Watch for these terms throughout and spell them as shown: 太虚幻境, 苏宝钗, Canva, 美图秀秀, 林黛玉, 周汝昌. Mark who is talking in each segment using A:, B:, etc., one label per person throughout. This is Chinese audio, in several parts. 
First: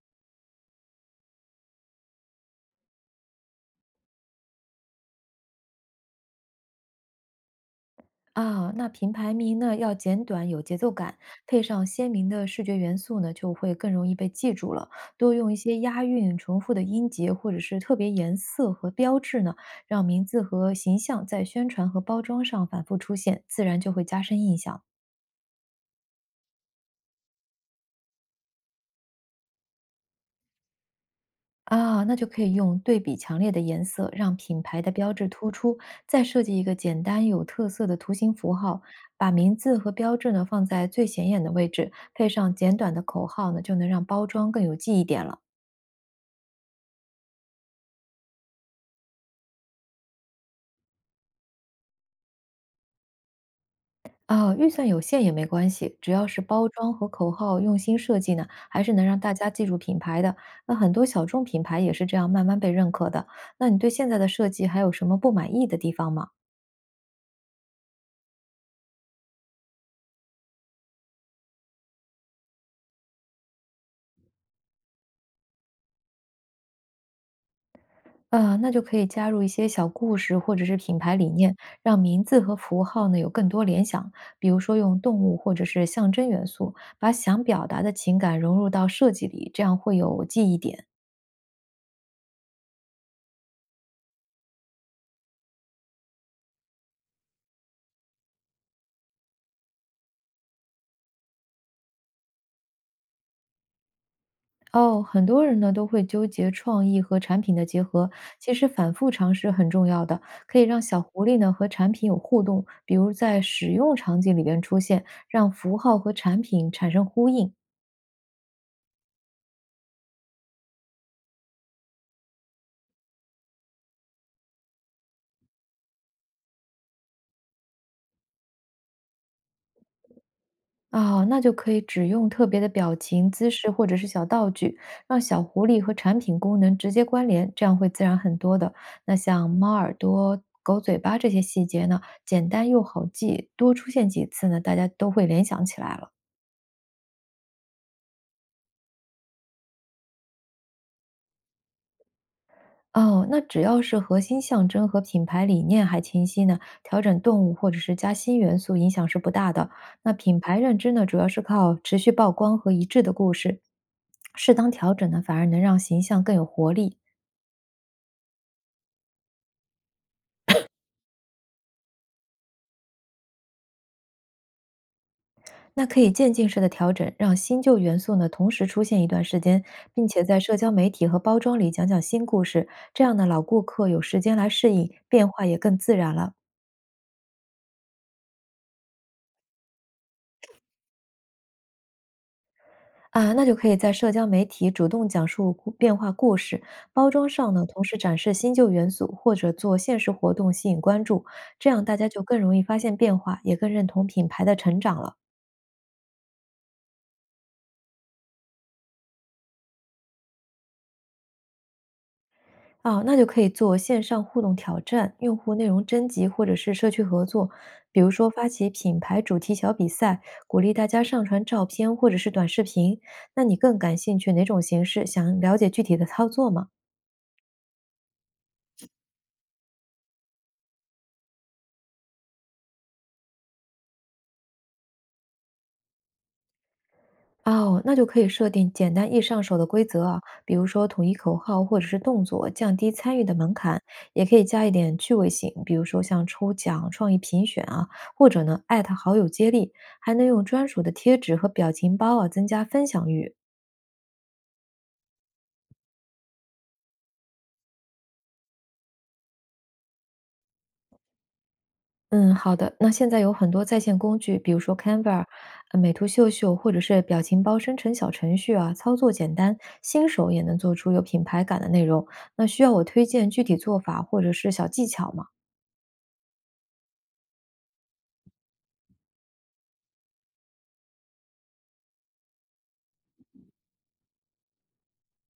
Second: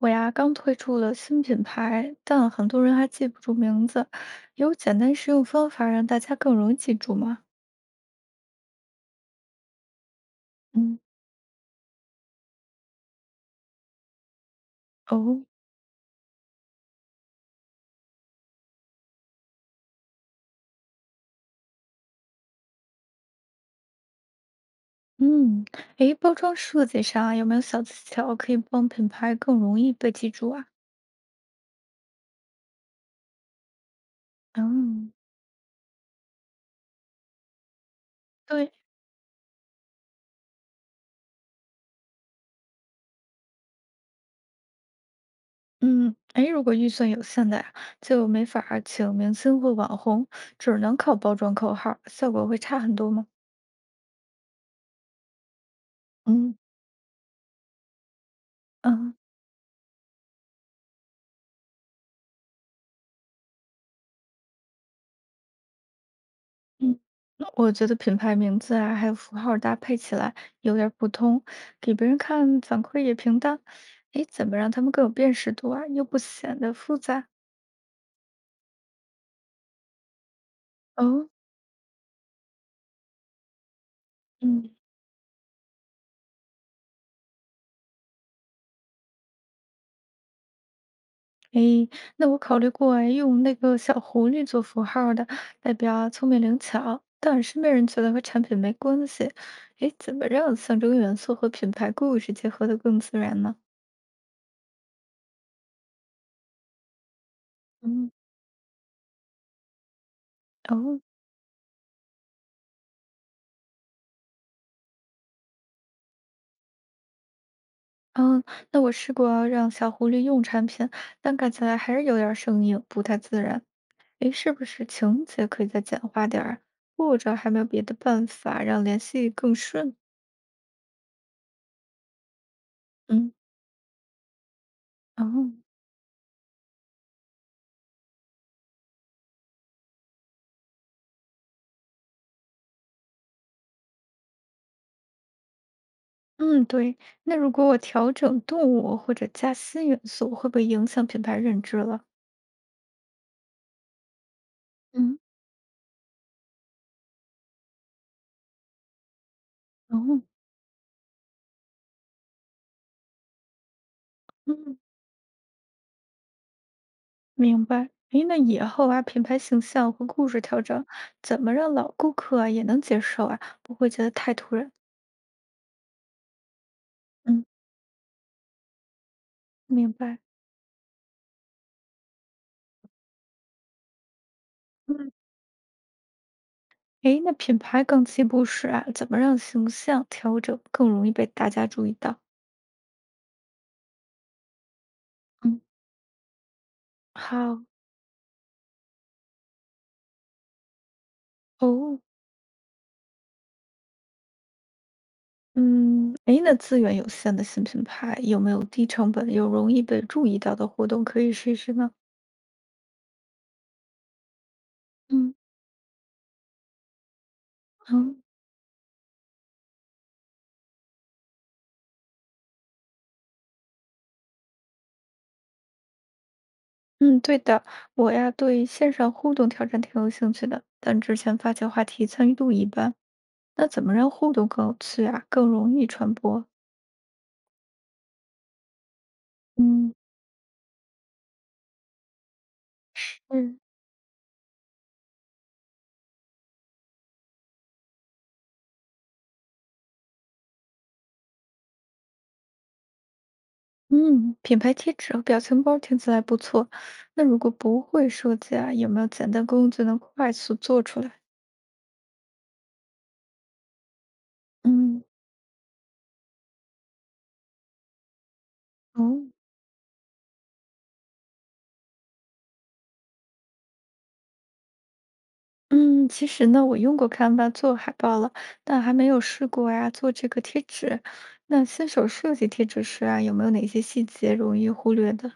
A: 我呀，刚推出了新品牌，但很多人还记不住名字。有简单实用方法让大家更容易记住吗？
B: 啊，那品牌名呢要简短有节奏
A: 嗯，
B: 感，配上鲜明的视觉元素呢，就会更容易被记住了。多
A: 哦，
B: 用一些押韵、重复的音节，或者是特别颜色和标志呢，让名字和形象在宣传和包装上反复出现，自然就会加深印象了。
A: 嗯，诶，包装设计上啊有没有小技巧可以帮品牌更容易被记住啊？
B: 啊，那就可以用对比强烈的颜色，让品牌的
A: 嗯，
B: 标志突出，再设计一个简单有特色的图形符
A: 对，
B: 号，把名字和标志呢放在最显眼的位置，配上简短的口号呢，就能让包装更有记忆点了。
A: 嗯，诶，如果预算有限的呀，就没法儿请明星或网红，只能靠包装口号，效果会差很多吗？
B: 啊，预算有限也没关系，只要是
A: 嗯，
B: 包装和口号用心设计呢，还是能
A: 嗯。
B: 让大家记住品牌的。那很多小众品牌也是这样慢慢被认可的。那你对现在的设计还有什么不满意的地方吗？
A: 嗯，我觉得品牌名字啊，还有符号搭配起来有点儿不通，给别人看反馈也平淡。哎，怎么让他们更有辨识度啊，又不显得复杂？
B: 啊，那就可以加入一些小故事或者是品牌理
A: 哦，
B: 念，让名字和符号呢有更多联想。比如
A: 嗯，
B: 说用动物或者是象征元素，把想表达的情感融入到设计里，这样会有记忆点。
A: 哎，那我考虑过用那个小狐狸做符号的，代表啊聪明灵巧，但身边人觉得和产品没关系。哎，怎么让象征元素和品牌故事结合得更自然呢？
B: 哦，很多人呢都会纠结创意和产品的结合，
A: 嗯，
B: 其实反复尝试很重要的，可以让小
A: 哦。
B: 狐狸呢和产品有互动，比如在使用场景里边出现，让符号和产品产生呼应。
A: 嗯，那我试过啊让小狐狸用产品，但看起来还是有点儿生硬，不太自然。诶，是不是情节可以再简化点儿，或者还没有别的办法让联系更顺？
B: 啊，那就可以只用特别的表情、
A: 嗯，
B: 姿势或者是小道具，让小
A: 哦，
B: 狐狸和产品功能直接关联，这样会自然很多的。那像猫耳朵、狗嘴巴这些细节呢，简单又好记，多出现几次呢，大家都会联想起来了。
A: 嗯，对。那如果我调整动物或者加新元素，会不会影响品牌认知了？
B: 哦，那只要是核心象征和
A: 嗯，
B: 品牌理念还清晰呢，调整动物或者是加新元素影响是不大的。
A: 哦，
B: 那品牌认知呢，主要是靠持续曝光和一致的故事，适当
A: 嗯，
B: 调整呢，反而能让形象更有活力。
A: 明白。诶，那以后啊，品牌形象和故事调整，怎么让老顾客啊也能接受啊，不会觉得太突然？
B: 那可以渐进式的调整，让
A: 嗯，
B: 新旧元素呢同时出现一段时间，
A: 明
B: 并
A: 白。
B: 且在社交媒体和包装里讲讲新故事，这样呢老顾客有时间来适应，
A: 嗯。
B: 变化也更自然了。
A: 诶，那品牌进一步时啊，怎么让形象调整更容易被大家注意到？
B: 啊，那就可以在社交媒体主动讲述
A: 嗯，
B: 故变化故事，包装上
A: 好
B: 呢同时展示新旧元素，或者做限时活动吸引关注，这样大
A: 哦，
B: 家就更容易发现变化，也更认同品牌的成长了。
A: 嗯，诶，那资源有限的新品牌有没有低成本又容易被注意到的活动可以试试呢？
B: 哦，那就可以做线上互动挑战、
A: 嗯
B: 用户内容征集或者是社区合作，比如
A: 嗯
B: 说发起品牌主题小比赛，鼓励大家上传照片或者是短视频。那你更感兴趣哪种形式？想了解具体的操作吗？
A: 嗯，对的，我呀对线上互动挑战挺有兴趣的，但之前发起话题参与度一般，那怎么让互动更有趣啊，更容易传播？
B: 哦，那就可以设定简单易上手的规
A: 嗯，
B: 则啊，比如说统一口号或者是动作，降低参与的门
A: 嗯。
B: 槛，也可以加一点趣味性，比如说像抽奖、创意评选啊，或者呢艾特好友接力，还能用专属的贴纸和表情包啊，增加分享欲。
A: 嗯，品牌贴纸和表情包听起来不错。那如果不会设计啊，有没有简单工具能快速做出来？
B: 嗯，好的。那现在有很多在线工具，比如说
A: 嗯，
B: Canva、美图秀秀，或者是表情包生成小程序啊，操作
A: 哦，
B: 简单，新手也能做出有品牌感的内容。那需要我推荐具体做法或者是小技巧吗？
A: 嗯，其实呢，我用过 Canva 做海报了，但还没有试过呀，做这个贴纸。那新手设计贴纸时啊，有没有哪些细节容易忽略的？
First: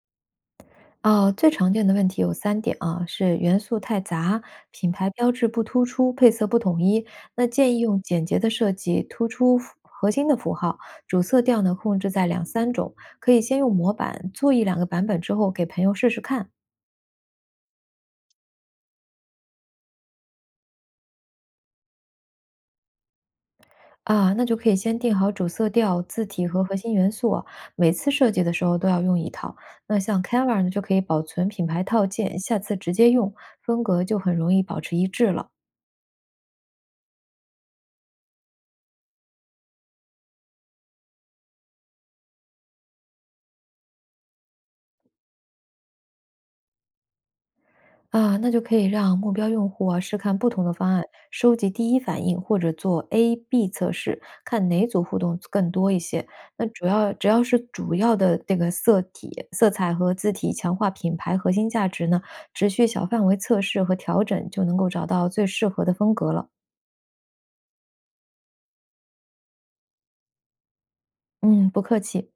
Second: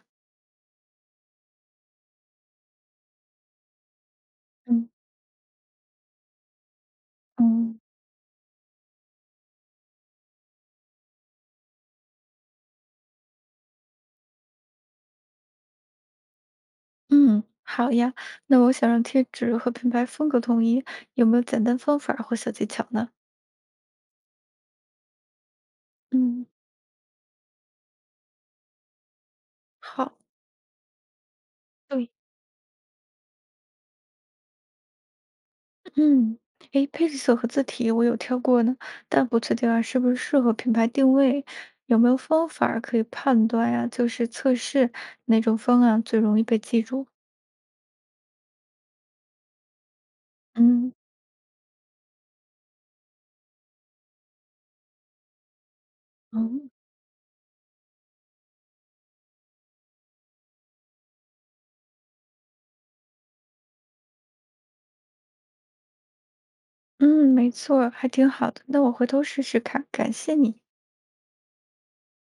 B: 哦，最常见的问题有三点啊，是元素太杂，
A: 嗯
B: 品牌标志不突出，配色不统一。那建
A: 嗯
B: 议用简洁的设计，突出符核心的符号，主色调呢控制在两三种，可以先用模板做一两个版本之后给朋友试试看。
A: 嗯，好呀。那我想让贴纸和品牌风格统一，有没有简单方法或小技巧呢？
B: 啊，那就可以先定好主色调、字体
A: 嗯，
B: 和核心元素啊，每次设计的时候都要用一套。那
A: 好，
B: 像 Canva 呢，就可以保存品牌套
A: 对。
B: 件，下次直接用，风格就很容易保持一致了。
A: 嗯，诶，配色和字体我有挑过呢，但不确定啊，是不是适合品牌定位？有没有方法儿可以判断呀？就是测试哪种方案最容易被记住？
B: 啊，那就可以让目标用户啊试看不同的方
A: 嗯，
B: 案，收集第一反应，或者做 A/B 测试，看哪组互动更多一些。那
A: 嗯，
B: 主要只要是主要的这个色体、色彩和字体强化品牌核心价值呢，持续小范围测试和调整就能够找到最适合的风格了。
A: 嗯，没错儿还挺好的。那我回头试试看，感谢你。
B: 嗯，不客气。